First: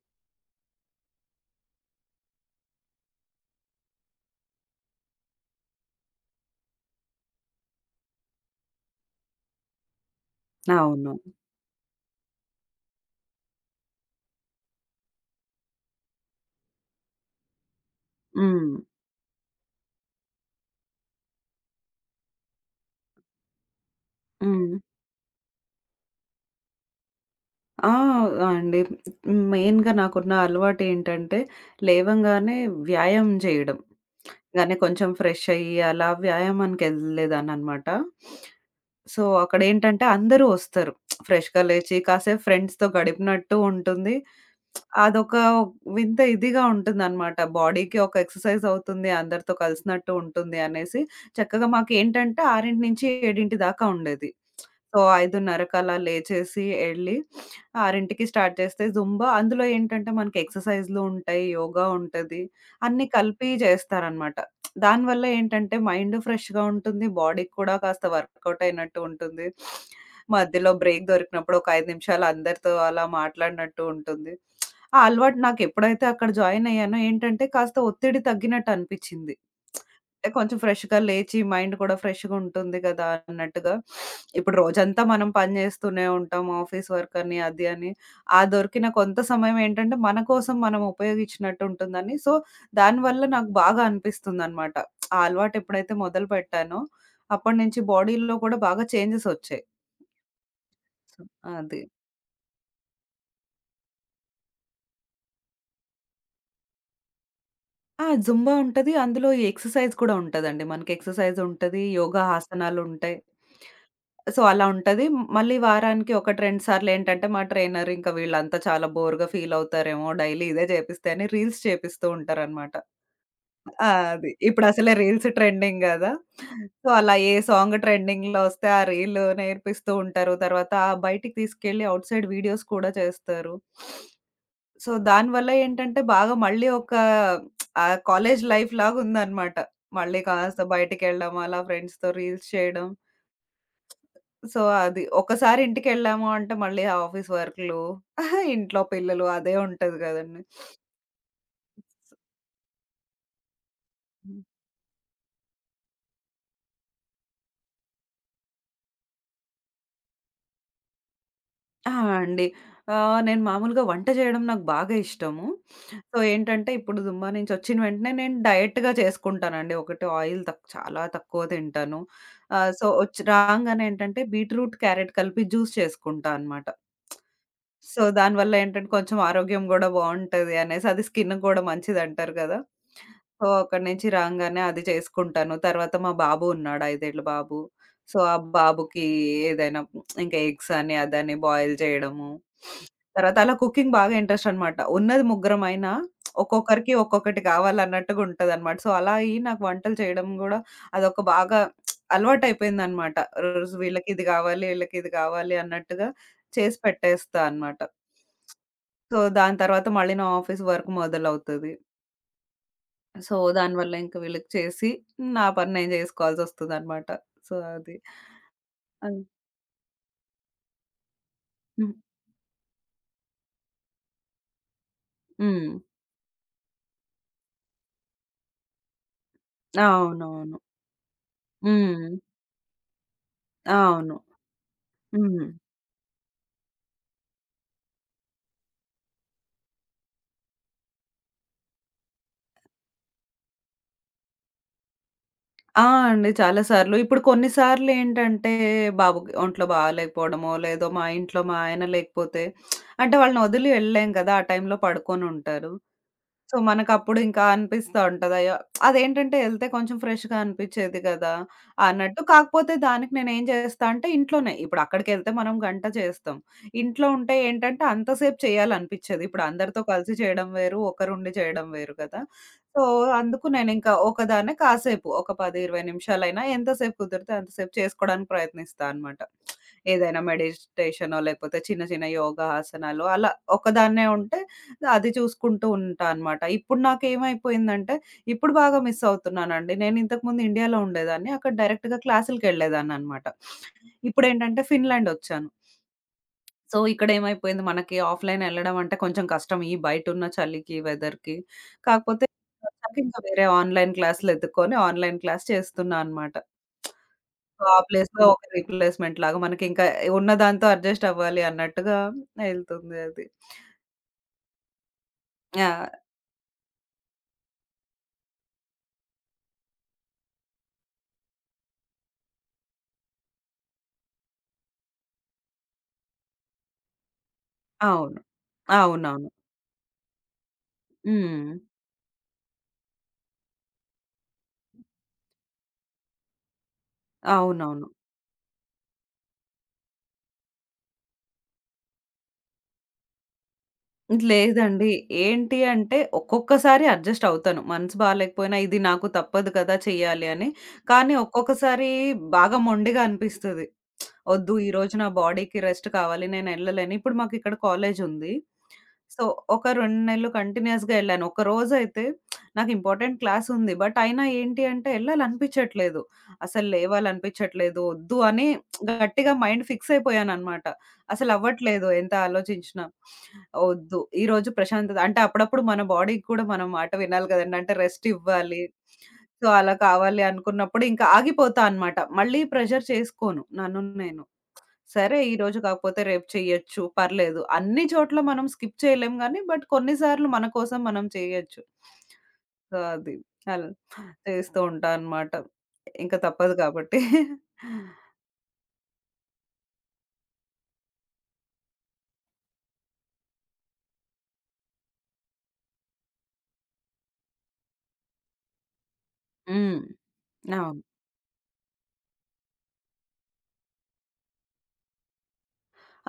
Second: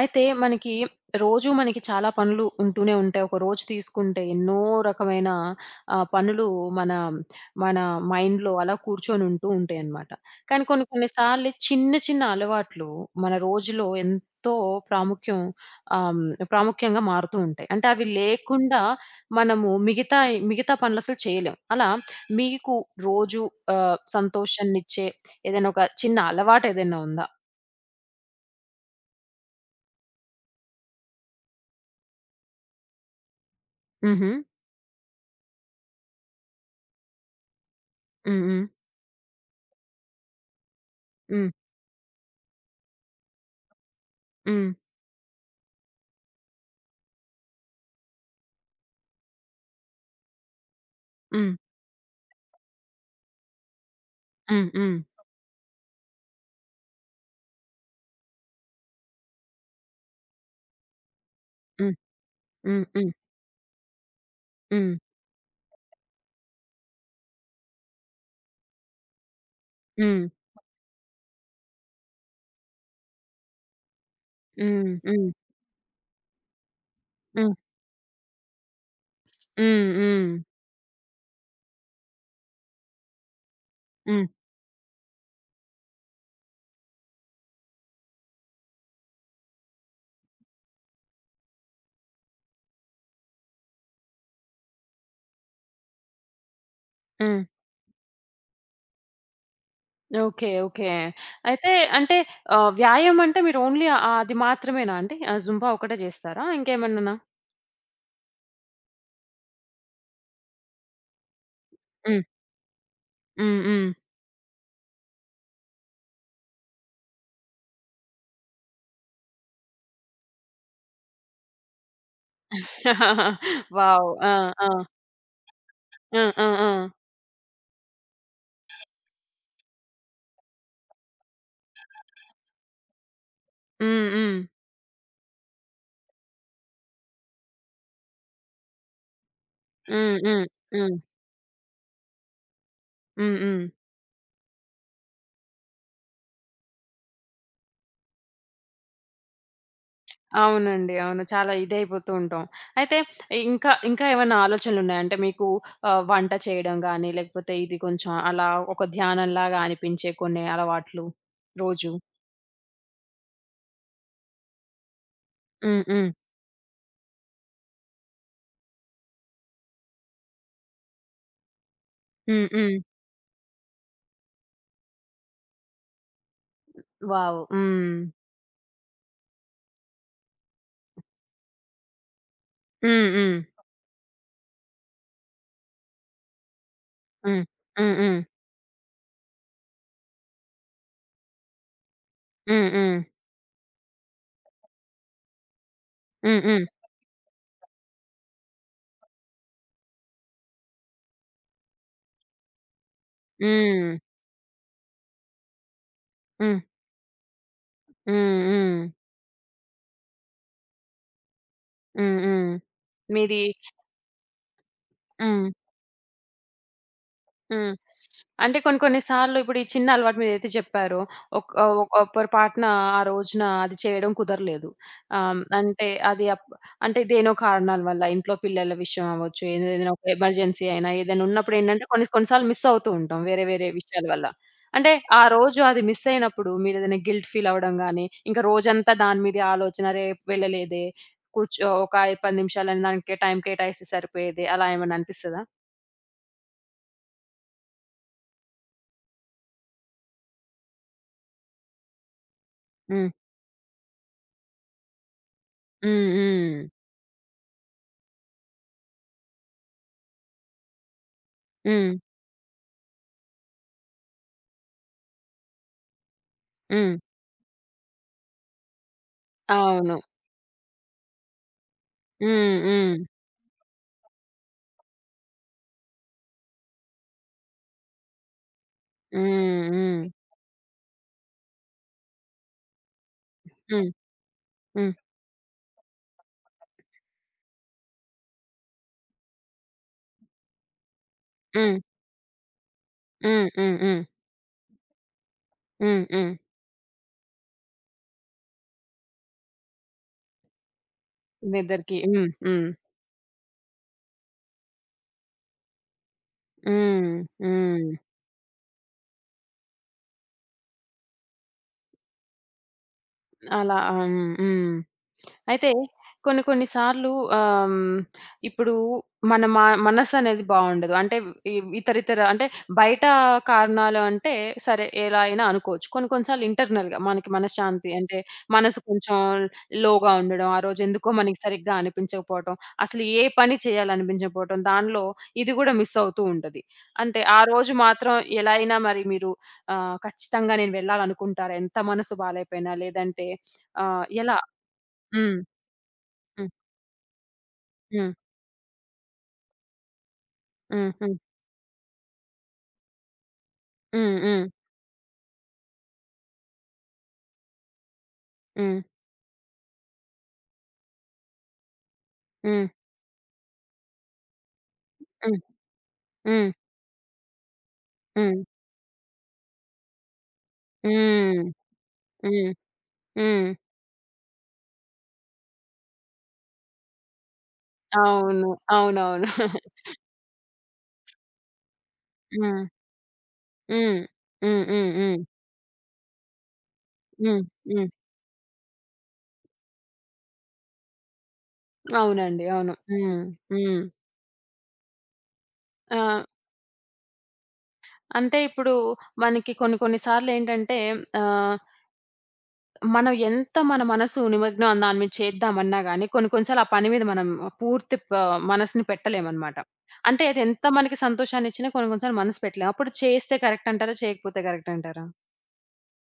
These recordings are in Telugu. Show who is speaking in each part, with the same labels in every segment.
Speaker 1: అయితే మనకి రోజు మనకి చాలా పనులు ఉంటూనే ఉంటాయి. ఒక రోజు తీసుకుంటే ఎన్నో రకమైన పనులు మన మన మైండ్‌లో అలా కూర్చొని ఉంటూ ఉంటాయన్నమాట. కానీ కొన్ని కొన్ని
Speaker 2: అవును.
Speaker 1: సార్లు చిన్న చిన్న అలవాట్లు మన రోజులో ఎంతో ప్రాముఖ్యం ప్రాముఖ్యంగా మారుతూ ఉంటాయి. అంటే అవి
Speaker 2: హ్మ్.
Speaker 1: లేకుండా మనము మిగతా పనులు అసలు చేయలేం. అలా మీకు రోజు
Speaker 2: హ్మ్.
Speaker 1: సంతోషాన్నిచ్చే ఏదైనా ఒక చిన్న అలవాటు ఏదైనా ఉందా?
Speaker 2: ఆ! అండి. మెయిన్‌గా నాకున్న అలవాటేంటంటే, లేవంగానే వ్యాయామం చేయడం.
Speaker 1: హుహు.
Speaker 2: గానే కొంచెం ఫ్రెష్ అయ్యి, అలా వ్యాయామానికెళ్ళేదాన్ననమాట.
Speaker 1: హ్మ్. హ్మ్.
Speaker 2: సో, అక్కడేంటంటే అందరూ ఒస్తారు.
Speaker 1: హ్మ్.
Speaker 2: ఫ్రెష్‌గా లేచి కాసేపు ఫ్రెండ్స్‌తో గడిపినట్టు ఉంటుంది.
Speaker 1: Ừm,
Speaker 2: అదొక వింత ఇదిగా ఉంటుందనమాట. బాడీకి ఒక ఎక్సర్‌సైజ్ అవుతుంది. అందరితో కలిసినట్టు ఉంటుంది అనేసి
Speaker 1: ừm,
Speaker 2: చక్కగా మాకేంటంటే 6:00-7:00 దాకా ఉండేది.
Speaker 1: ừm,
Speaker 2: సో,
Speaker 1: ừm,
Speaker 2: 5:30కలా లేచేసి ఎళ్ళి 6:00కి స్టార్ట్ చేస్తే జుంబా అందులో ఏంటంటే మనకి ఎక్సర్‌సైజ్‌లు ఉంటాయి. యోగా
Speaker 1: ừm,
Speaker 2: ఉంటది.
Speaker 1: ừm,
Speaker 2: అన్నీ
Speaker 1: ừm,
Speaker 2: కలిపి చేస్తారనమాట.
Speaker 1: ừm,
Speaker 2: దానివల్ల ఏంటంటే మైండ్ ఫ్రెష్‌గా ఉంటుంది. బాడీకి కూడా కాస్త వర్కౌట్ అయినట్టు ఉంటుంది.
Speaker 1: ừm, హ్మ్,
Speaker 2: మధ్యలో బ్రేక్ దొరికినప్పుడు ఒక 5 నిమిషాలు అందరితో అలా మాట్లాడినట్టు ఉంటుంది. ఆ అలవాటు నాకెప్పుడైతే అక్కడ జాయిన్ అయ్యానో ఏంటంటే కాస్త ఒత్తిడి తగ్గినట్టు అనిపిచ్చింది.
Speaker 1: హ్మ్, హ్మ్, హ్మ్,
Speaker 2: అంటే
Speaker 1: హ్మ్,
Speaker 2: కొంచెం ఫ్రెష్‌గా లేచి మైండ్ కూడా ఫ్రెష్‌గా ఉంటుంది కదా! అన్నట్టుగా.
Speaker 1: హ్మ్,
Speaker 2: ఇప్పుడు రోజంతా మనం పని చేస్తూనే ఉంటాం. ఆఫీస్ వర్క్ అని అది అని. ఆ దొరికిన కొంత సమయం ఏంటంటే మన కోసం మనం ఉపయోగించినట్టు ఉంటుందని. సో దానివల్ల నాకు బాగా అనిపిస్తుందనమాట. ఆ అలవాటెప్పుడైతే మొదలుపెట్టానో,
Speaker 1: హ్మ్.
Speaker 2: అప్పటినుంచి బాడీలో కూడా బాగా చేంజెసొచ్చాయి.
Speaker 1: ఓకే. ఓకే. అయితే
Speaker 2: అది.
Speaker 1: అంటే వ్యాయామం అంటే మీరు ఓన్లీ అది మాత్రమేనా అండి? ఆ జుంబా ఒకటే చేస్తారా? ఇంకేమన్నానా?
Speaker 2: ఆ! జుంబా ఉంటది. అందులో ఈ ఎక్సర్సైజ్ కూడా ఉంటదండి. మనకి ఎక్సర్సైజుంటది,
Speaker 1: హ్మ్.
Speaker 2: యోగా ఆసనాలుంటాయి.
Speaker 1: హ్మ్. హ్మ్.
Speaker 2: సో, అలా ఉంటది. మళ్ళీ వారానికి 1, 2 సార్లేంటంటే మా ట్రైనర్ ఇంకా వీళ్ళంతా చాలా బోర్‌గా ఫీలవుతారేమో డైలీ ఇదే చేపిస్తే అని రీల్స్ చేపిస్తూ ఉంటారనమాట. ఆ!
Speaker 1: వావ్!
Speaker 2: అది.
Speaker 1: ఆ! ఆ!
Speaker 2: ఇప్పుడసలే రీల్స్ ట్రెండింగ్ గదా!
Speaker 1: ఆ! ఆ! ఆ!
Speaker 2: సో, అలా ఏ సాంగ్ ట్రెండింగ్‌లో వస్తే ఆ రీల్ నేర్పిస్తూ ఉంటారు. తర్వాత బయటికి తీసుకెళ్ళి ఔట్ సైడ్ వీడియోస్ కూడా చేస్తారు.
Speaker 1: హ్మ్. హ్మ్.
Speaker 2: సో, దానివల్ల ఏంటంటే బాగా మళ్ళీ ఒక ఆ కాలేజ్ లైఫ్ లాగుందనమాట.
Speaker 1: హ్మ్.
Speaker 2: మళ్ళీ
Speaker 1: హ్మ్.
Speaker 2: కాస్త
Speaker 1: హ్మ్.
Speaker 2: బయటికెళ్ళడం, అలా ఫ్రెండ్స్‌తో రీల్స్ చేయడం.
Speaker 1: హ్మ్. హ్మ్.
Speaker 2: సో, అది ఒకసారి ఇంటికెళ్ళాము అంటే మళ్ళీ ఆఫీస్ వర్కులు, ఇంట్లో పిల్లలు అదే ఉంటది గదండీ!
Speaker 1: అవునండి. అవును. చాలా ఇదైపోతూ ఉంటాం. అయితే ఇంకా ఏమైనా ఆలోచనలున్నాయా? అంటే మీకు వంట చేయడం గాని, లేకపోతే ఇది కొంచెం అలా ఒక ధ్యానంలాగా అనిపించే కొన్ని అలవాట్లు
Speaker 2: ఆ!
Speaker 1: రోజు?
Speaker 2: అండి. నేను మామూలుగా వంట చేయడం నాకు బాగా ఇష్టము.
Speaker 1: హ్మ్. హ్మ్.
Speaker 2: సో, ఏంటంటే ఇప్పుడు దుమ్మా నుంచి వచ్చిన వెంటనే నేను డైట్‌గా చేసుకుంటానండి. ఒకటి ఆయిల్ చాలా తక్కువ తింటాను.
Speaker 1: హ్మ్. హ్మ్.
Speaker 2: సో, వచ్చి రాంగానే ఏంటంటే బీట్రూట్, క్యారెట్ కలిపి జ్యూస్ చేసుకుంటా అనమాట.
Speaker 1: వావ్! హ్మ్.
Speaker 2: సో, దానివల్ల ఏంటంటే కొంచెం ఆరోగ్యం గూడా బావుంటది అనేసి అది స్కిన్‌కి గూడా మంచిదంటారు గదా!
Speaker 1: హ్మ్. హ్మ్.
Speaker 2: సో, అక్కడి నుంచి రాంగానే అది చేసుకుంటాను. తర్వాత మా బాబు ఉన్నాడు. 5 ఏళ్ల
Speaker 1: హ్మ్.
Speaker 2: బాబు. సో,
Speaker 1: హ్మ్.
Speaker 2: ఆ బాబుకి ఏదైనా ఇంకా ఎగ్స్ అని, అదని బాయిల్ చేయడము.
Speaker 1: హ్మ్.
Speaker 2: తర్వాత అలా కుకింగ్ బాగా ఇంట్రెస్ట్ అనమాట. ఉన్నది ముగ్గురమైనా
Speaker 1: హ్మ్. హ్మ్.
Speaker 2: ఒక్కొక్కరికి ఒక్కొక్కటి కావాలన్నట్టుగా ఉంటదనమాట. సో, అలా అయ్యి నాకు వంటలు చేయడం గూడా అదొక బాగా అలవాటయిపోయిందనమాట. రోజు
Speaker 1: హ్మ్.
Speaker 2: వీళ్ళకి ఇది గావాలి, వీళ్ళకి ఇది గావాలి అన్నట్టుగా
Speaker 1: హ్మ్. హ్మ్. హ్మ్. హ్మ్.
Speaker 2: చేసి పెట్టేస్తా అన్నమాట.
Speaker 1: హ్మ్.
Speaker 2: సో, దాని తర్వాత మళ్ళీ నా ఆఫీస్ వర్క్ మొదలవుతది.
Speaker 1: హ్మ్. హ్మ్.
Speaker 2: సో,
Speaker 1: మీది
Speaker 2: దానివల్ల ఇంక వీళ్ళకి చేసి నా
Speaker 1: హ్మ్.
Speaker 2: పని నేను జేసుకోవాల్సొస్తదనమాట. సో,
Speaker 1: హ్మ్.
Speaker 2: అది.
Speaker 1: అంటే కొన్ని కొన్ని
Speaker 2: అన్
Speaker 1: సార్లు ఇప్పుడు ఈ చిన్న అలవాటు మీరైతే చెప్పారో, ఒక్
Speaker 2: హ్మ్.
Speaker 1: ఒక్ పొరపాటున ఆ రోజున అది చేయడం కుదరలేదు.
Speaker 2: హ్మ్.
Speaker 1: అంటే అది అప్ అంటే దేనో కారణాల వల్ల ఇంట్లో పిల్లల విషయం అవ్వచ్చు, ఏదైనా ఒక
Speaker 2: అవునవును.
Speaker 1: ఎమర్జెన్సీ అయినా ఏదైనా ఉన్నప్పుడు ఏంటంటే కొన్ని
Speaker 2: హ్మ్.
Speaker 1: కొన్ని సార్లు మిస్ అవుతూ ఉంటాం వేరే వేరే విషయాల
Speaker 2: అవును.
Speaker 1: వల్ల. అంటే ఆ
Speaker 2: హ్మ్.
Speaker 1: రోజు అది మిస్ అయినప్పుడు మీరేదైనా గిల్ట్ ఫీల్ అవ్వడం గాని, ఇంకా రోజంతా దాని మీదే ఆలోచన రేపు వెళ్ళలేదే, కూర్చో ఒక 5, 10 నిమిషాలైనా దానికి టైం కేటాయిస్తే సరిపోయేది అలా ఏమన్నా అనిపిస్తదా?
Speaker 2: ఆ! అండి. చాలా సార్లు. ఇప్పుడు కొన్ని సార్లేంటంటే బాబుకి ఒంట్లో బాలేకపోవడమో, లేదో మా ఇంట్లో మా ఆయన లేకపోతే
Speaker 1: హ్మ్.
Speaker 2: అంటే వాళ్ళని వదిలి వెళ్ళలేం కదా! ఆ టైంలో పడుకొనుంటారు.
Speaker 1: హ్మ్.
Speaker 2: సో,
Speaker 1: హ్మ్.
Speaker 2: మనకప్పుడు ఇంకా అనిపిస్తా ఉంటది. అయ్యో! అదేంటంటే ఎళ్తే కొంచెం ఫ్రెష్‌గా అనిపిచ్చేది గదా!
Speaker 1: హ్మ్.
Speaker 2: అన్నట్టు. కాకపోతే దానికి నేనేం చేస్తా అంటే ఇంట్లోనే ఇప్పుడు అక్కడికెళ్తే మనం గంట చేస్తాం.
Speaker 1: హ్మ్.
Speaker 2: ఇంట్లో ఉంటే ఏంటంటే అంతసేపు చేయాలనిపిచ్చేది. ఇప్పుడు అందరితో
Speaker 1: అవును.
Speaker 2: కలిసి చేయడం వేరు, ఒకరుండి చేయడం వేరు కదా!
Speaker 1: హ్మ్.
Speaker 2: సో,
Speaker 1: హ్మ్.
Speaker 2: అందుకు నేనింకా ఒకదాన్నే కాసేపు ఒక 10, 20 నిమిషాలైనా ఎంతసేపు కుదిరితే అంతసేపు చేసుకోవడానికి ప్రయత్నిస్తా అనమాట.
Speaker 1: హ్మ్. హ్మ్.
Speaker 2: ఏదైనా మెడిటేషనో లేకపోతే చిన్న చిన్న యోగా ఆసనాలు అలా
Speaker 1: హ్మ్.
Speaker 2: ఒకదాన్నే ఉంటే
Speaker 1: హ్మ్.
Speaker 2: అది చూసుకుంటూ ఉంటా అనమాట. ఇప్పుడు నాకేమైపోయిందంటే, ఇప్పుడు బాగా మిస్ అవుతున్నానండి. నేను ఇంతకుముందు ఇండియాలో ఉండేదాన్ని. అక్కడ
Speaker 1: హ్మ్.
Speaker 2: డైరెక్ట్‌గా క్లాసులకెళ్ళేదాన్ననమాట.
Speaker 1: హ్మ్. హ్మ్. హ్మ్.
Speaker 2: ఇప్పుడేంటంటే ఫిన్లాండొచ్చాను.
Speaker 1: హ్మ్. హ్మ్.
Speaker 2: సో, ఇక్కడేమైపోయింది మనకి ఆఫ్‌లైన్ ఎళ్ళడం అంటే కొంచెం కష్టం. ఈ బయటున్న చలికి, వెదర్‌కి.
Speaker 1: నిద్రకి.
Speaker 2: కాకపోతే
Speaker 1: హ్మ్. హ్మ్.
Speaker 2: ఇక్కడొచ్చాక ఇంకా వేరే ఆన్‌లైన్ క్లాసులెతుక్కొని ఆన్‌లైన్ క్లాస్ చేస్తున్నా అనమాట.
Speaker 1: హ్మ్.
Speaker 2: సో, ఆ
Speaker 1: హ్మ్.
Speaker 2: ప్లేస్‌లో ఒక రీప్లేస్‌మెంట్ లాగా మనకింకా ఉన్న దాంతో అడ్జస్ట్ అవ్వాలి అన్నట్టుగా ఎళ్తుంది అది.
Speaker 1: అలా ఆ! హ్మ్. హ్మ్. అయితే
Speaker 2: యాహ్!
Speaker 1: కొన్ని కొన్ని సార్లు ఆహ్, హ్మ్, ఇప్పుడు మన మ మనసనేది బావుండదు. అంటే ఇ ఇతరితర అంటే బయట కారణాలు అంటే సరే ఎలా అయినా అనుకోవచ్చు. కొన్ని కొన్ని సార్లు ఇంటర్నల్‌గా మనకి మనశ్శాంతి అంటే
Speaker 2: అవును.
Speaker 1: మనసు కొంచెం
Speaker 2: అవునవును.
Speaker 1: లోగా ఉండడం, ఆ రోజు ఎందుకో మనకి
Speaker 2: హ్మ్.
Speaker 1: సరిగ్గా అనిపించకపోవటం, అసలు ఏ పని చేయాలనిపించకపోవటం, దానిలో ఇది కూడా మిస్ అవుతూ ఉంటది. అంటే ఆ రోజు
Speaker 2: అవునవును.
Speaker 1: మాత్రం ఎలా అయినా మరి మీరు ఖచ్చితంగా నేను వెళ్ళాలనుకుంటారా? ఎంత మనసు బాలేపోయినా లేదంటే ఆ! ఎలా?
Speaker 2: లేదండి.
Speaker 1: హ్మ్.
Speaker 2: ఏంటి అంటే
Speaker 1: హ్మ్.
Speaker 2: ఒక్కొక్కసారి అడ్జస్ట్ అవుతాను. మనసు
Speaker 1: హ్మ్.
Speaker 2: బాలేకపోయినా ఇది నాకు తప్పదు కదా! చెయ్యాలి అని.
Speaker 1: హ్మ్.
Speaker 2: కానీ
Speaker 1: హ్మ్.
Speaker 2: ఒక్కొక్కసారి బాగా మొండిగా అనిపిస్తది.
Speaker 1: హ్మ్.
Speaker 2: వద్దు ఈరోజు నా బాడీకి రెస్ట్ కావాలి. నేనెళ్ళలేను. ఇప్పుడు మాకిక్కడ కాలేజుంది.
Speaker 1: హ్మ్.
Speaker 2: సో, ఒక 2 నెలలు కంటిన్యూయస్‌గా ఎళ్ళాను. ఒకరోజైతే
Speaker 1: హ్మ్.
Speaker 2: నాకు ఇంపార్టెంట్ క్లాసుంది. బట్ అయినా ఏంటి అంటే
Speaker 1: హ్మ్.
Speaker 2: ఎళ్ళాలనిపిచ్చట్లేదు.
Speaker 1: హ్మ్.
Speaker 2: అసలు లేవాలనిపిచ్చట్లేదు. వద్దు
Speaker 1: హ్మ్.
Speaker 2: అని గట్టిగా మైండ్ ఫిక్స్ అయిపోయాననమాట.
Speaker 1: హ్మ్.
Speaker 2: అసలవ్వట్లేదు ఎంత
Speaker 1: హ్మ్.
Speaker 2: ఆలోచించినా.
Speaker 1: హ్మ్. హ్మ్.
Speaker 2: వద్దు ఈరోజు ప్రశాంతత అంటే అప్పుడప్పుడు మన బాడీకి కూడా మనం మాట వినాలి కదండీ. అంటే రెస్ట్
Speaker 1: అవును.
Speaker 2: ఇవ్వాలి.
Speaker 1: అవునవును.
Speaker 2: సో, అలా కావాలి అనుకున్నప్పుడు ఇంకా ఆగిపోతా అనమాట. మళ్ళీ
Speaker 1: హ్మ్.
Speaker 2: ప్రెషర్ చేసుకోను నన్ను
Speaker 1: హ్మ్.
Speaker 2: నేను.
Speaker 1: హ్మ్. హ్మ్.
Speaker 2: సరే
Speaker 1: హ్మ్.
Speaker 2: ఈరోజు కాకపోతే రేపు చెయ్యొచ్చు. పర్లేదు.
Speaker 1: హ్మ్.
Speaker 2: అన్ని
Speaker 1: హ్మ్.
Speaker 2: చోట్ల మనం స్కిప్ చేయలేం గానీ, బట్ కొన్ని సార్లు మన కోసం మనం చేయొచ్చు.
Speaker 1: అవునండి. అవును.
Speaker 2: సో, అది.
Speaker 1: హ్మ్.
Speaker 2: అలా
Speaker 1: హ్మ్.
Speaker 2: చేస్తూ ఉంటా అనమాట. ఇంక
Speaker 1: ఆహ్,
Speaker 2: తప్పదు కాబట్టి.
Speaker 1: అంటే ఇప్పుడు మనకి కొన్ని కొన్ని సార్లేంటంటే ఆహ్ మనం ఎంత మన మనసు నిమగ్నం దాని మీద చేద్దామన్నా గాని, కొన్ని కొన్ని సార్లు ఆ పని మీద మనం పూర్తి ప మనసుని పెట్టలేమనమాట.
Speaker 2: హ్మ్.
Speaker 1: అంటే అది
Speaker 2: ఆ!
Speaker 1: ఎంత మనకి సంతోషాన్నిచ్చినా కొన్ని కొన్ని సార్లు మనసు పెట్టలేము. అప్పుడు చేస్తే కరెక్ట్ అంటారా? చేయకపోతే కరెక్ట్ అంటారా?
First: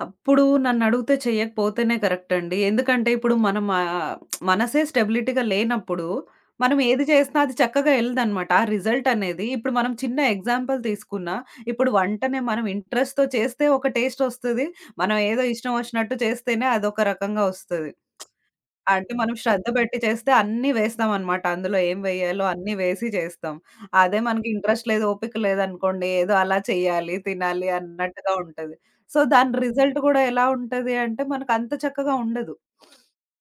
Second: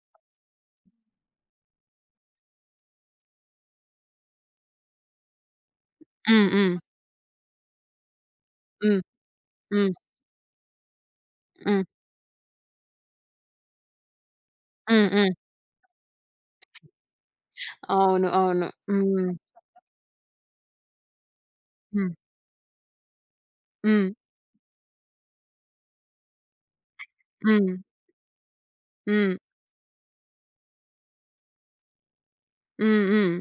Speaker 2: అప్పుడు నన్నడిగితే చెయ్యకపోతేనే కరెక్టండి. ఎందుకంటే ఇప్పుడు మనం మనసే స్టెబిలిటీగా లేనప్పుడు,
Speaker 1: హ్మ్. హ్మ్.
Speaker 2: మనం ఏది చేసినా అది చక్కగా ఎళ్ళదనమాట. ఆ
Speaker 1: హ్మ్.
Speaker 2: రిజల్ట్ అనేది ఇప్పుడు మనం
Speaker 1: హ్మ్.
Speaker 2: చిన్న ఎగ్జాంపుల్ తీసుకున్నా,
Speaker 1: హ్మ్.
Speaker 2: ఇప్పుడు వంటనే మనం ఇంట్రెస్ట్‌తో చేస్తే ఒక టేస్టొస్తది.
Speaker 1: హ్మ్.
Speaker 2: మనం
Speaker 1: హ్మ్.
Speaker 2: ఏదో ఇష్టం ఒచ్చినట్టు చేస్తేనే అదొక రకంగా ఒస్తది.
Speaker 1: అవును. అవును.
Speaker 2: అంటే
Speaker 1: హ్మ్.
Speaker 2: మనం శ్రద్ధ పెట్టి చేస్తే అన్నీ వేస్తామనమాట. అందులో ఏం
Speaker 1: హ్మ్.
Speaker 2: వేయాలో అన్నీ వేసి చేస్తాం.
Speaker 1: హ్మ్.
Speaker 2: అదే మనకి ఇంట్రెస్ట్ లేదు, ఓపిక లేదనుకోండి, ఏదో అలా చేయాలి, తినాలి
Speaker 1: హ్మ్.
Speaker 2: అన్నట్టుగా ఉంటది. సో,
Speaker 1: హ్మ్.
Speaker 2: దాని రిజల్ట్ కూడా ఎలా ఉంటది అంటే, మనకంత చక్కగా ఉండదు.
Speaker 1: హ్మ్. హ్మ్.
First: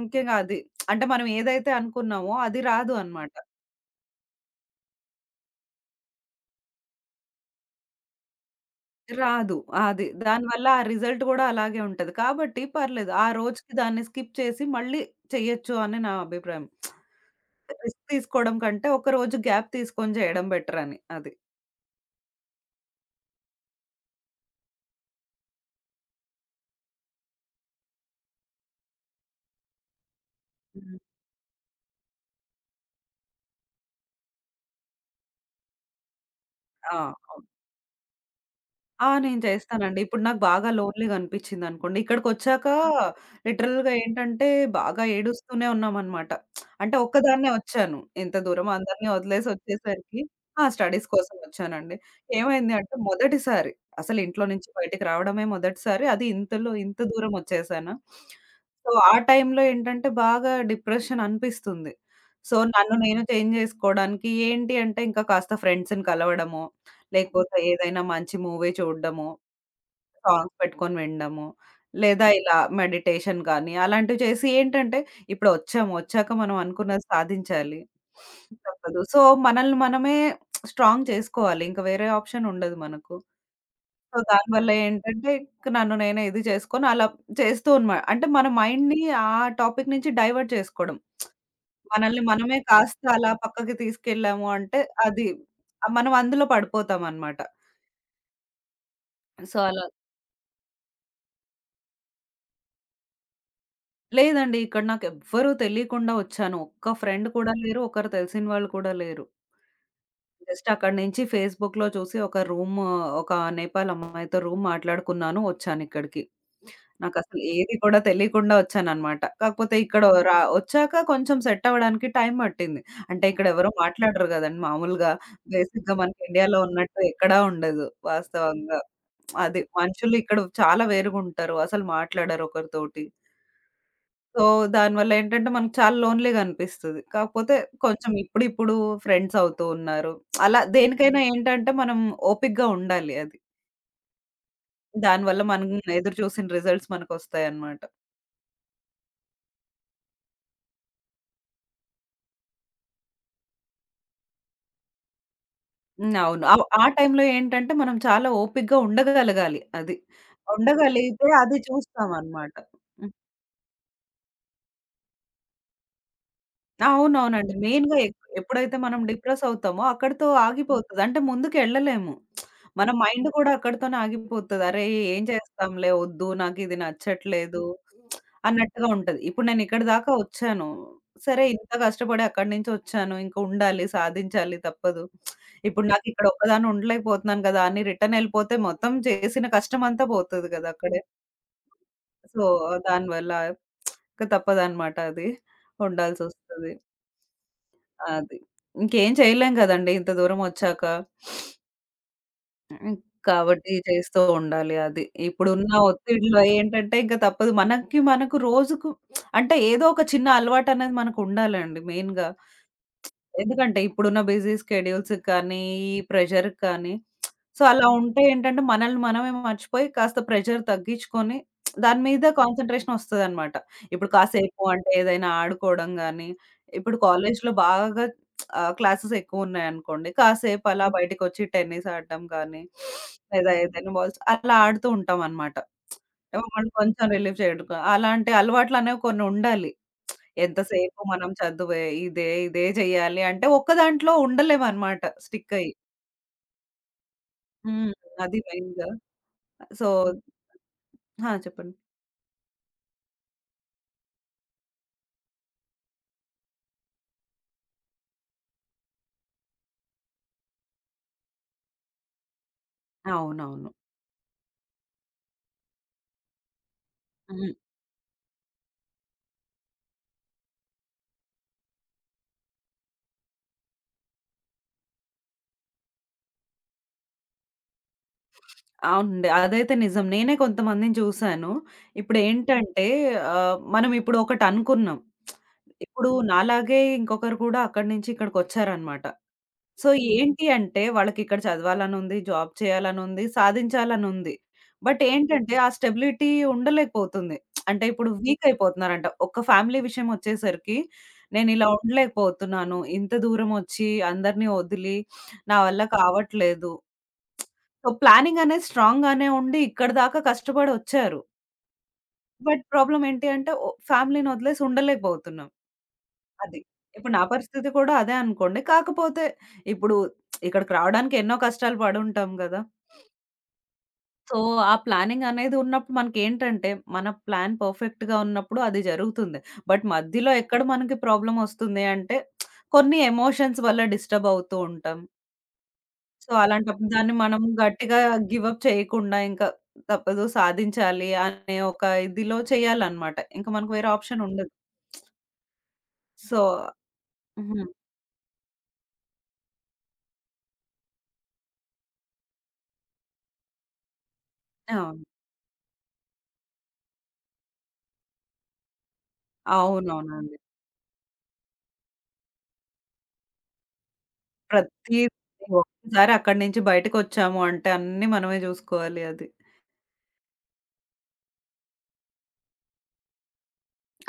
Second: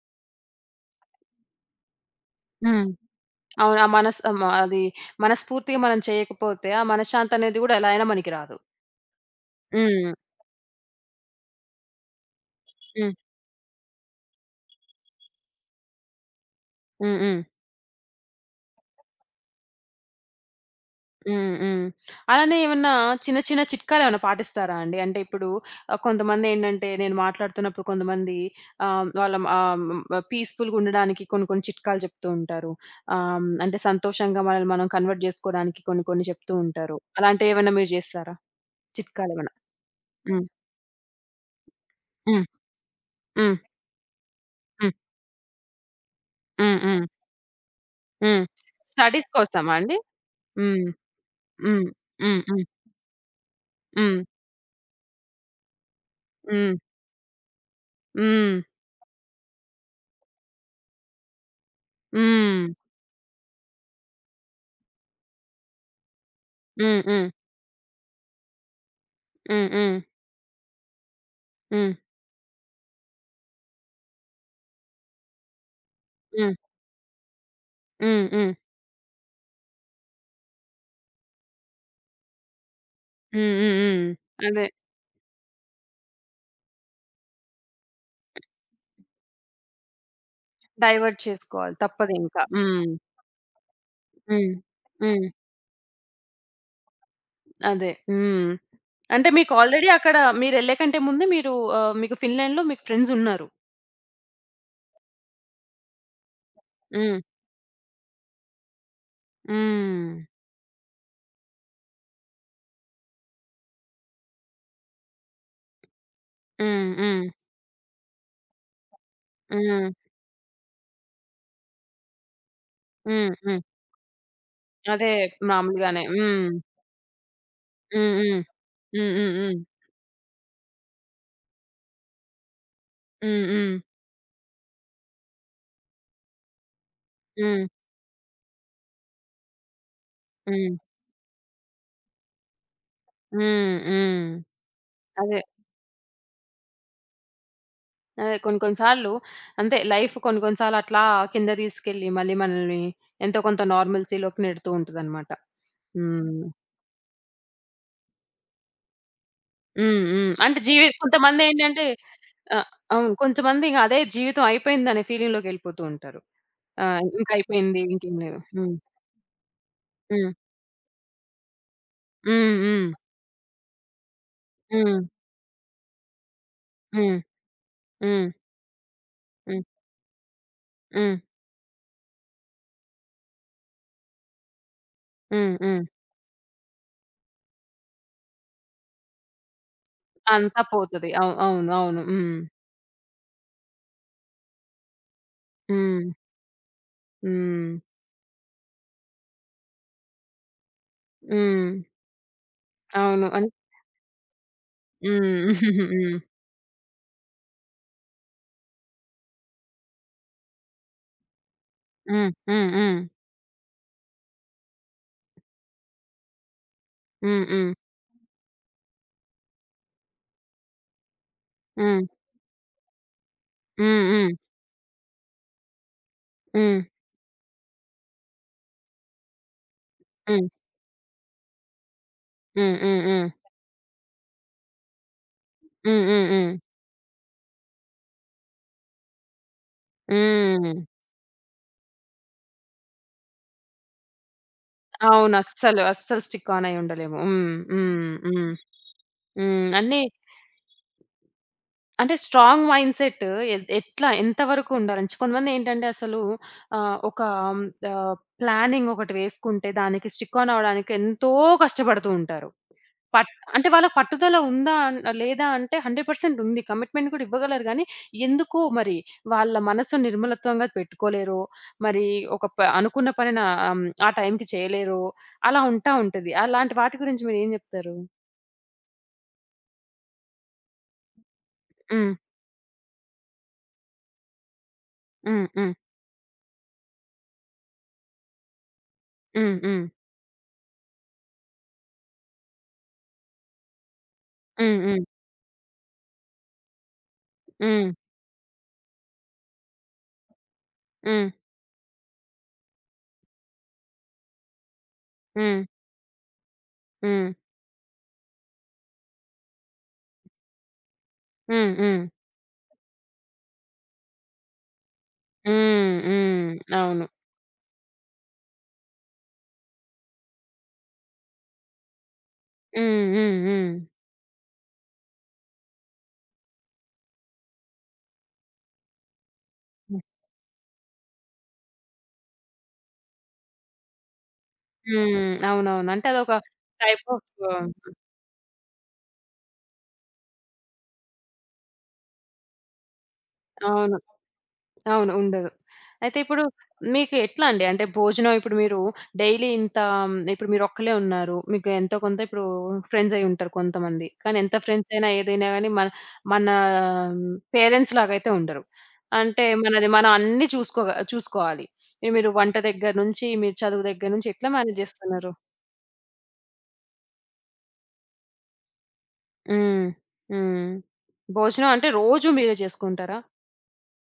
Speaker 2: ముఖ్యంగా అది. అంటే మనం ఏదైతే అనుకున్నామో అది
Speaker 1: హ్మ్.
Speaker 2: రాదు అనమాట.
Speaker 1: అవును. ఆ మనస్ ఆ మ అది మనస్ఫూర్తిగా మనం చేయకపోతే, ఆ మనశ్శాంతనేది గూడా ఎలా అయినా మనకి రాదు.
Speaker 2: రాదు. అది.
Speaker 1: హ్మ్.
Speaker 2: దానివల్ల ఆ రిజల్ట్ కూడా అలాగే ఉంటది. కాబట్టి పర్లేదు.
Speaker 1: హ్మ్.
Speaker 2: ఆ రోజుకి దాన్ని స్కిప్ చేసి మళ్ళీ చెయ్యొచ్చు అని నా అభిప్రాయం.
Speaker 1: హ్మ్. హ్మ్.
Speaker 2: రిస్క్ తీసుకోవడం కంటే ఒక రోజు గ్యాప్ తీసుకొని చేయడం బెటర్ అని. అది.
Speaker 1: హ్మ్. హ్మ్. అలానే ఏమన్నా చిన్న చిన్న చిట్కాలేమన్నా పాటిస్తారా అండి? అంటే ఇప్పుడు కొంతమందేంటంటే నేను మాట్లాడుతున్నప్పుడు కొంతమంది వాళ్ళ పీస్‌ఫుల్‌గా
Speaker 2: హ్మ్.
Speaker 1: ఉండడానికి కొన్ని కొన్ని చిట్కాలు చెప్తూ ఉంటారు. అంటే సంతోషంగా మనల్ని మనం కన్వర్ట్ జేసుకోవడానికి కొన్ని కొన్ని చెప్తూ
Speaker 2: ఆ!
Speaker 1: ఉంటారు.
Speaker 2: అవును.
Speaker 1: అలాంటియేమన్నా మీరు జేస్తారా?
Speaker 2: ఆ! నేను
Speaker 1: చిట్కాలేమన్నా?
Speaker 2: చేస్తానండి. ఇప్పుడు నాకు
Speaker 1: హ్మ్.
Speaker 2: బాగా లోన్‌లీగా అనిపిచ్చిందనుకోండి,
Speaker 1: హ్మ్.
Speaker 2: ఇక్కడికొచ్చాక
Speaker 1: హ్మ్.
Speaker 2: లిటరల్‌గా ఏంటంటే,
Speaker 1: హ్మ్.
Speaker 2: బాగా ఏడుస్తూనే ఉన్నామనమాట.
Speaker 1: హ్మ్.
Speaker 2: అంటే
Speaker 1: హ్మ్.
Speaker 2: ఒక్కదాన్నే వచ్చాను. ఎంత
Speaker 1: హ్మ్.
Speaker 2: దూరం అందరిని
Speaker 1: స్టడీస్
Speaker 2: వదిలేసి
Speaker 1: కోసమా అండి?
Speaker 2: వచ్చేసరికి ఆ!
Speaker 1: హ్మ్.
Speaker 2: స్టడీస్ కోసం
Speaker 1: హ్మ్.
Speaker 2: వచ్చానండి.
Speaker 1: హ్మ్. హ్మ్.
Speaker 2: ఏమైంది అంటే, మొదటిసారి అసలు
Speaker 1: హ్మ్.
Speaker 2: ఇంట్లో నుంచి బయటికి రావడమే మొదటిసారి. అది ఇంతలో
Speaker 1: హ్మ్.
Speaker 2: ఇంత దూరం వచ్చేసాను.
Speaker 1: హ్మ్.
Speaker 2: సో, ఆ టైంలో ఏంటంటే, బాగా డిప్రెషన్ అనిపిస్తుంది. సో,
Speaker 1: హ్మ్.
Speaker 2: నన్ను నేను చేంజ్ చేసుకోవడానికి ఏంటి అంటే, ఇంకా కాస్త ఫ్రెండ్స్‌ని కలవడము
Speaker 1: హ్మ్. హ్మ్.
Speaker 2: లేకపోతే ఏదైనా మంచి మూవీ చూడడము,
Speaker 1: హ్మ్. హ్మ్.
Speaker 2: సాంగ్స్ పెట్టుకొని వినడము,
Speaker 1: హ్మ్.
Speaker 2: లేదా ఇలా మెడిటేషన్ కానీ అలాంటివి చేసి ఏంటంటే ఇప్పుడు వచ్చాము, వచ్చాక
Speaker 1: హ్మ్.
Speaker 2: మనం అనుకున్నది సాధించాలి.
Speaker 1: హ్మ్. హ్మ్.
Speaker 2: తప్పదు. సో, మనల్ని మనమే స్ట్రాంగ్ చేసుకోవాలి. ఇంక వేరే ఆప్షన్ ఉండదు మనకు.
Speaker 1: హ్మ్. హ్మ్. హ్మ్.
Speaker 2: సో,
Speaker 1: అదే.
Speaker 2: దానివల్ల ఏంటంటే ఇక నన్ను నేనే ఇది చేసుకొని అలా చేస్తూ ఉన్నా. అంటే మన మైండ్‌ని ఆ టాపిక్ నుంచి డైవర్ట్ చేసుకోవడం.
Speaker 1: డైవర్ట్ చేసుకోవాలి.
Speaker 2: మనల్ని
Speaker 1: తప్పదింక.
Speaker 2: మనమే
Speaker 1: హ్మ్.
Speaker 2: కాస్త అలా పక్కకి తీసుకెళ్ళాము
Speaker 1: హ్మ్.
Speaker 2: అంటే అది
Speaker 1: హ్మ్.
Speaker 2: మనం అందులో పడిపోతామనమాట.
Speaker 1: అదే. హ్మ్. అంటే మీకు
Speaker 2: సో, అలా
Speaker 1: ఆల్రెడీ అక్కడ మీరెళ్ళే కంటే ముందే మీరు మీకు ఫిన్లాండ్‌లో మీకు ఫ్రెండ్స్ ఉన్నారు.
Speaker 2: లేదండి. ఇక్కడ నాకెవ్వరూ తెలియకుండా వచ్చాను. ఒక్క
Speaker 1: హ్మ్.
Speaker 2: ఫ్రెండ్ కూడా లేరు. ఒకరు తెలిసిన వాళ్ళు కూడా లేరు.
Speaker 1: హ్మ్.
Speaker 2: జస్ట్ అక్కడి నుంచి ఫేస్‌బుక్‌లో చూసి ఒక రూమ్ ఒక నేపాల్ అమ్మాయితో రూమ్ మాట్లాడుకున్నాను. వచ్చానిక్కడికి.
Speaker 1: హ్మ్. హ్మ్.
Speaker 2: నాకసలు ఏది కూడా తెలియకుండా వచ్చాననమాట. కాకపోతే
Speaker 1: హ్మ్.
Speaker 2: ఇక్కడ వచ్చాక కొంచెం సెట్ అవ్వడానికి టైం పట్టింది. అంటే
Speaker 1: హ్మ్.
Speaker 2: ఇక్కడ
Speaker 1: హ్మ్.
Speaker 2: ఎవరు మాట్లాడరు గదండీ
Speaker 1: అదే
Speaker 2: మామూలుగా. బేసిక్‌గా
Speaker 1: మామూలుగానే.
Speaker 2: మనకి
Speaker 1: హ్మ్.
Speaker 2: ఇండియాలో ఉన్నట్టు ఎక్కడా ఉండదు
Speaker 1: హ్మ్. హ్మ్.
Speaker 2: వాస్తవంగా.
Speaker 1: హ్మ్.
Speaker 2: అది
Speaker 1: హ్మ్.
Speaker 2: మనుషులు ఇక్కడ చాలా వేరుగుంటారు. అసలు మాట్లాడరు ఒకరితోటి.
Speaker 1: హ్మ్. హ్మ్.
Speaker 2: సో, దానివల్ల ఏంటంటే మనకు చాలా లోన్‌లీ‌గా అనిపిస్తది. కాకపోతే
Speaker 1: హ్మ్. హ్మ్.
Speaker 2: కొంచెం ఇప్పుడిప్పుడు ఫ్రెండ్స్ అవుతూ ఉన్నారు. అలా
Speaker 1: హ్మ్.
Speaker 2: దేనికైనా ఏంటంటే మనం ఓపికగా ఉండాలి అది.
Speaker 1: హ్మ్. హ్మ్. అదే.
Speaker 2: దానివల్ల మనం ఎదురు చూసిన రిజల్ట్స్ మనకొస్తాయన్నమాట.
Speaker 1: అదే కొన్ని కొన్ని సార్లు అంతే లైఫ్ కొన్ని కొన్ని సార్లు అట్లా కింద తీసుకెళ్ళి మళ్ళీ మనల్ని ఎంతో కొంత నార్మల్సీలోకి నెడుతూ ఉంటదనమాట.
Speaker 2: హ్మ్. అవును.
Speaker 1: హ్మ్.
Speaker 2: ఆ టైంలో ఏంటంటే మనం చాలా ఓపికగా ఉండగలగాలి అది.
Speaker 1: హ్మ్. హ్మ్. అంటే
Speaker 2: ఉండగలిగితే అది
Speaker 1: కొంతమందేంటంటే
Speaker 2: చూస్తామన్నమాట.
Speaker 1: ఆ! అవును. కొంతమందింక అదే జీవితం అయిపోయిందనే ఫీలింగ్‌లోకెళ్ళిపోతూ ఉంటారు. ఆ! ఇంక
Speaker 2: అవునవునండి.
Speaker 1: అయిపోయింది.
Speaker 2: మెయిన్‌గా
Speaker 1: ఇంకేం లేదు. హ్మ్.
Speaker 2: ఎప్పుడైతే మనం డిప్రెస్ అవుతామో అక్కడితో
Speaker 1: హ్మ్.
Speaker 2: ఆగిపోతది. అంటే ముందుకెళ్ళలేము.
Speaker 1: హ్మ్. హ్మ్.
Speaker 2: మన మైండ్ కూడా అక్కడితోనే ఆగిపోతది. అరే!
Speaker 1: హ్మ్.
Speaker 2: ఏం చేస్తాంలే వద్దు. నాకిది
Speaker 1: హ్మ్.
Speaker 2: నచ్చట్లేదు
Speaker 1: హ్మ్.
Speaker 2: అన్నట్టుగా ఉంటది. ఇప్పుడు నేను
Speaker 1: హ్మ్.
Speaker 2: ఇక్కడి దాకా వచ్చాను.
Speaker 1: హ్మ్.
Speaker 2: సరే ఇంత కష్టపడి అక్కడి నుంచి వచ్చాను. ఇంక ఉండాలి, సాధించాలి తప్పదు.
Speaker 1: హ్మ్. హ్మ్.
Speaker 2: ఇప్పుడు నాకిక్కడ ఒక్కదాన్ని ఉండలేకపోతున్నాను కదా! అని రిటర్న్ ఎళ్ళిపోతే మొత్తం చేసిన కష్టం అంతా పోతది
Speaker 1: అంతా
Speaker 2: కదా! అక్కడే.
Speaker 1: పోతది. అవును. అవును. హ్మ్.
Speaker 2: సో, దానివల్ల ఇక తప్పదనమాట అది.
Speaker 1: హ్మ్.
Speaker 2: ఉండాల్సొస్తది.
Speaker 1: హ్మ్.
Speaker 2: అది. ఇంకేం చేయలేం గదండీ! ఇంత దూరమొచ్చాక.
Speaker 1: హ్మ్.
Speaker 2: హ్మ్.
Speaker 1: అవును.
Speaker 2: కాబట్టి చేస్తూ ఉండాలి అది.
Speaker 1: హ్మ్.
Speaker 2: ఇప్పుడున్న
Speaker 1: హ్మ్.
Speaker 2: ఒత్తిడిలో ఏంటంటే ఇంక తప్పదు. మనకు రోజుకు అంటే ఏదో ఒక చిన్న అలవాటనేది మనకుండాలండి మెయిన్‌గా.
Speaker 1: హ్మ్. హ్మ్. హ్మ్.
Speaker 2: ఎందుకంటే ఇప్పుడున్న బిజీ స్కెడ్యూల్స్‌కి కానీ, ఈ ప్రెషర్‌కి కానీ,
Speaker 1: హ్మ్.
Speaker 2: సో,
Speaker 1: హ్మ్.
Speaker 2: అలా ఉంటే ఏంటంటే మనల్ని మనమే మర్చిపోయి కాస్త ప్రెషర్ తగ్గించుకొని దాని
Speaker 1: హ్మ్.
Speaker 2: మీద కాన్సంట్రేషన్ వస్తదనమాట.
Speaker 1: హ్మ్.
Speaker 2: ఇప్పుడు
Speaker 1: హ్మ్.
Speaker 2: కాసేపు అంటే ఏదైనా ఆడుకోవడం గానీ,
Speaker 1: హ్మ్.
Speaker 2: ఇప్పుడు కాలేజ్‌లో బాగా క్లాసెస్ ఎక్కువున్నాయనుకోండి.
Speaker 1: హ్మ్.
Speaker 2: కాసేపు అలా బయటికొచ్చి టెన్నిస్ ఆడడం కానీ,
Speaker 1: హ్మ్. హ్మ్. హ్మ్.
Speaker 2: లేదా ఏదైనా బాల్స్ అలా ఆడుతూ ఉంటామనమాట.
Speaker 1: హ్మ్. హ్మ్.
Speaker 2: ఏమో
Speaker 1: హ్మ్.
Speaker 2: మనం కొంచెం రిలీఫ్ చేయడానికి అలాంటి అలవాట్లనేవి కొన్ని ఉండాలి.
Speaker 1: హ్మ్.
Speaker 2: ఎంతసేపు మనం చదువే ఇదే, ఇదే చేయాలి అంటే ఒక్క దాంట్లో ఉండలేమనమాట
Speaker 1: అవును.
Speaker 2: స్టిక్ అయ్యి.
Speaker 1: అస్సలు, అస్సలు స్టిక్ ఆన్ అయి ఉండలేము. హ్మ్.
Speaker 2: హ్మ్.
Speaker 1: హ్మ్.
Speaker 2: అది
Speaker 1: హ్మ్.
Speaker 2: మెయిన్‌గా.
Speaker 1: హ్మ్.
Speaker 2: సో
Speaker 1: అన్నీ
Speaker 2: ఆ! చెప్పండి.
Speaker 1: అంటే స్ట్రాంగ్ మైండ్‌సెట్ ఎట్లా ఎంతవరకు ఉండాలంటే కొంతమందేంటంటే అసలు ఒక ఆహ్, ప్లానింగ్ ఒకటి వేసుకుంటే దానికి స్టిక్ ఆన్ అవ్వడానికి ఎంతో కష్టపడుతూ ఉంటారు. పట్ అంటే
Speaker 2: అవునవును.
Speaker 1: వాళ్ళకి పట్టుదల ఉందా లేదా అంటే 100% ఉంది. కమిట్‌మెంట్ కూడా
Speaker 2: హ్మ్.
Speaker 1: ఇవ్వగలరు గానీ, ఎందుకో మరి వాళ్ళ మనసు నిర్మలత్వంగా పెట్టుకోలేరో, మరి ఒక ప అనుకున్న పనిని ఆ టైంకి చేయలేరో, అలా ఉంటది. అలాంటి వాటి గురించి మీరేం జెప్తారు?
Speaker 2: అవునండి. అదైతే నిజం. నేనే కొంతమందిని చూసాను.
Speaker 1: హ్మ్.
Speaker 2: ఇప్పుడేంటంటే మనం ఇప్పుడు ఒకటనుకున్నాం.
Speaker 1: హ్మ్. హ్మ్.
Speaker 2: ఇప్పుడు నాలాగే ఇంకొకరు కూడా అక్కడి నుంచి ఇక్కడికొచ్చారనమాట.
Speaker 1: హ్మ్. హ్మ్.
Speaker 2: సో, ఏంటి అంటే వాళ్ళకిక్కడ చదవాలనుంది, జాబ్ చేయాలనుంది, సాధించాలనుంది. బట్
Speaker 1: హ్మ్.
Speaker 2: ఏంటంటే ఆ స్టెబిలిటీ ఉండలేకపోతుంది. అంటే
Speaker 1: హ్మ్.
Speaker 2: ఇప్పుడు వీక్ అయిపోతున్నారంట. ఒక్క ఫ్యామిలీ విషయం ఒచ్చేసరికి
Speaker 1: హ్మ్.
Speaker 2: నేనిలా ఉండలేకపోతున్నాను. ఇంత దూరమొచ్చి అందరిని వదిలి
Speaker 1: హ్మ్.
Speaker 2: నా
Speaker 1: హ్మ్.
Speaker 2: వల్ల కావట్లేదు.
Speaker 1: హ్మ్.
Speaker 2: సో, ప్లానింగ్ అనేది స్ట్రాంగ్‌గానే ఉండి ఇక్కడి దాకా కష్టపడొచ్చారు.
Speaker 1: హ్మ్. హ్మ్.
Speaker 2: బట్ ప్రాబ్లమ్ ఏంటి అంటే ఓ ఫ్యామిలీని వదిలేసి ఉండలేకపోతున్నాం.
Speaker 1: హ్మ్. హ్మ్.
Speaker 2: అది.
Speaker 1: అవును.
Speaker 2: ఇప్పుడు నా పరిస్థితి కూడా అదే అనుకోండి. కాకపోతే ఇప్పుడు ఇక్కడికి రావడానికి ఎన్నో కష్టాలు పడుంటాం గదా!
Speaker 1: హ్మ్. హ్మ్. హ్మ్.
Speaker 2: సో, ఆ ప్లానింగ్ అనేది ఉన్నప్పుడు మనకేంటంటే మన ప్లాన్ పర్ఫెక్ట్‌గా ఉన్నప్పుడు అది జరుగుతుంది. బట్ మధ్యలో ఎక్కడ మనకి ప్రాబ్లమ్ వస్తుంది అంటే కొన్ని ఎమోషన్స్ వల్ల డిస్టర్బ్ అవుతూ ఉంటాం.
Speaker 1: హ్మ్. అవునవును. అంటే
Speaker 2: సో,
Speaker 1: అదొక
Speaker 2: అలాంటప్పుడు
Speaker 1: టైప్
Speaker 2: దాన్ని
Speaker 1: ఆఫ్
Speaker 2: మనం గట్టిగా గివ్ అప్ చేయకుండా ఇంకా తప్పదు సాధించాలి అనే ఒక ఇదిలో చేయాలన్నమాట. ఇంకా మనకు వేరే
Speaker 1: అవును.
Speaker 2: ఆప్షన్ ఉండదు.
Speaker 1: అవును. ఉండదు. అయితే
Speaker 2: సో
Speaker 1: ఇప్పుడు మీకు ఎట్లా
Speaker 2: హ్మ్.
Speaker 1: అండి? అంటే భోజనం ఇప్పుడు మీరు డైలీ ఇంత ఇప్పుడు మీరొక్కలే ఉన్నారు. మీకు ఎంతో కొంత ఇప్పుడు ఫ్రెండ్స్ అయ్యి ఉంటారు కొంతమంది. కానీ ఎంత ఫ్రెండ్స్
Speaker 2: అవును.
Speaker 1: అయినా ఏదైనా గాని మన మన పేరెంట్స్ లాగైతే ఉండరు. అంటే మనది మనం
Speaker 2: అవునవునండి.
Speaker 1: అన్నీ చూసుకోవాలి. ఇగ మీరు వంట దగ్గర నుంచి, మీరు చదువు దగ్గర నుంచి ఎట్లా మేనేజ్
Speaker 2: ప్రతీది
Speaker 1: జేస్తున్నారు?
Speaker 2: ఒక్కసారి అక్కడి నుంచి బయటకొచ్చాము అంటే అన్నీ మనమే జూసుకోవాలి అది.
Speaker 1: హ్మ్. హ్మ్. భోజనం అంటే రోజు మీరే చేసుకుంటారా?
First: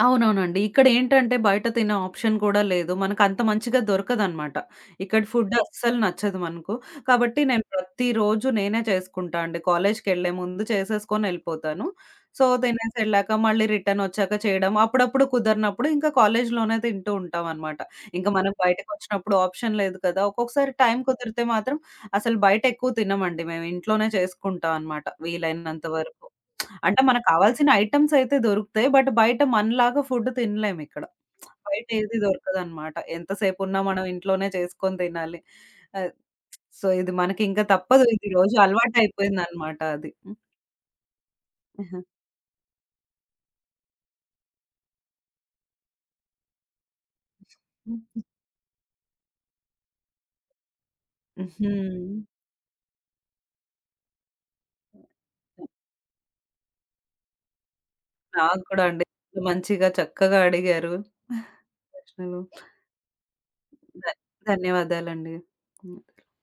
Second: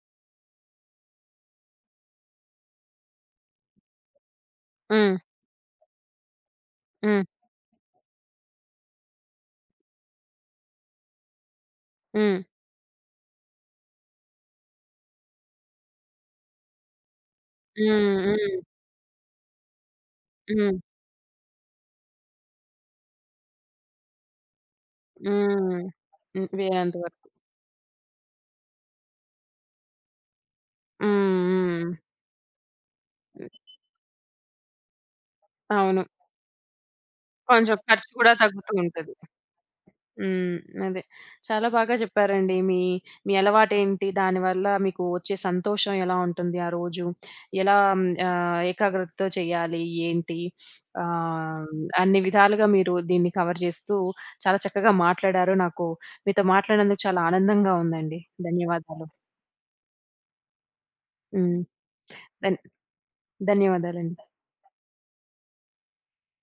Speaker 2: అవునవునండి. ఇక్కడేంటంటే బయట తినే ఆప్షన్ కూడా లేదు. మనకంత మంచిగా దొరకదనమాట.
Speaker 1: హ్మ్.
Speaker 2: ఇక్కడ ఫుడ్ అస్సలు నచ్చదు మనకు.
Speaker 1: హ్మ్.
Speaker 2: కాబట్టి నేను ప్రతిరోజు నేనే చేసుకుంటా అండి. కాలేజ్‌కెళ్ళే ముందు చేసేసుకొని ఎళ్ళిపోతాను.
Speaker 1: హ్మ్.
Speaker 2: సో, తినేసెళ్ళాక మళ్ళీ రిటర్నొచ్చాక చేయడం. అప్పుడప్పుడు కుదరనప్పుడు ఇంకా కాలేజ్‌లోనే తింటూ ఉంటామనమాట.
Speaker 1: హ్మ్.
Speaker 2: ఇంక మనం
Speaker 1: హ్మ్.
Speaker 2: బయటకొచ్చినప్పుడు ఆప్షన్ లేదు కదా! ఒక్కొక్కసారి
Speaker 1: హ్మ్.
Speaker 2: టైం కుదిరితే మాత్రం అసలు బయటెక్కువ తినమండి మేము. ఇంట్లోనే చేసుకుంటాం అనమాట
Speaker 1: హ్మ్.
Speaker 2: వీలైనంత వరకు.
Speaker 1: హ్మ్. వీలైనంత
Speaker 2: అంటే మనకు
Speaker 1: వరకు.
Speaker 2: కావాల్సిన ఐటెమ్స్ అయితే దొరుకుతాయి. బట్ బయట మనలాగా ఫుడ్ తినలేమిక్కడ.
Speaker 1: హ్మ్.
Speaker 2: బయట
Speaker 1: హ్మ్.
Speaker 2: ఏది దొరకదనమాట.
Speaker 1: హ్మ్.
Speaker 2: ఎంతసేపున్నా మనం ఇంట్లోనే చేసుకొని తినాలి.
Speaker 1: అవును.
Speaker 2: ఆహ్, సో, ఇది మనకింక
Speaker 1: కొంచెం
Speaker 2: తప్పదు.
Speaker 1: ఖర్చు
Speaker 2: ఇది
Speaker 1: కూడా
Speaker 2: రోజు
Speaker 1: తగ్గుతూ ఉంటది.
Speaker 2: అలవాటయిపోయిందనమాట అది.
Speaker 1: హ్మ్. అదే. చాలా బాగా చెప్పారండి. మీ మీ అలవాటేంటి? దానివల్ల మీకు వచ్చే సంతోషం ఎలా ఉంటుంది ఆ రోజు? ఎలా
Speaker 2: హ్మ్.
Speaker 1: ఏకాగ్రతతో చేయాలి? ఏంటి? ఆహ్,
Speaker 2: హ్మ్.
Speaker 1: అన్ని విధాలుగా మీరు దీన్ని కవర్ చేస్తూ చాలా చక్కగా మాట్లాడారు. నాకు మీతో మాట్లాడినందుకు చాలా ఆనందంగా ఉందండి.
Speaker 2: నాకు కూడా అండి.
Speaker 1: ధన్యవాదాలు.
Speaker 2: మంచిగా చక్కగా అడిగారు
Speaker 1: హ్మ్.
Speaker 2: ప్రశ్నలు.
Speaker 1: ధన్
Speaker 2: ధ
Speaker 1: ధన్యవాదాలండి.
Speaker 2: ధన్యవాదాలండి. హ్మ్.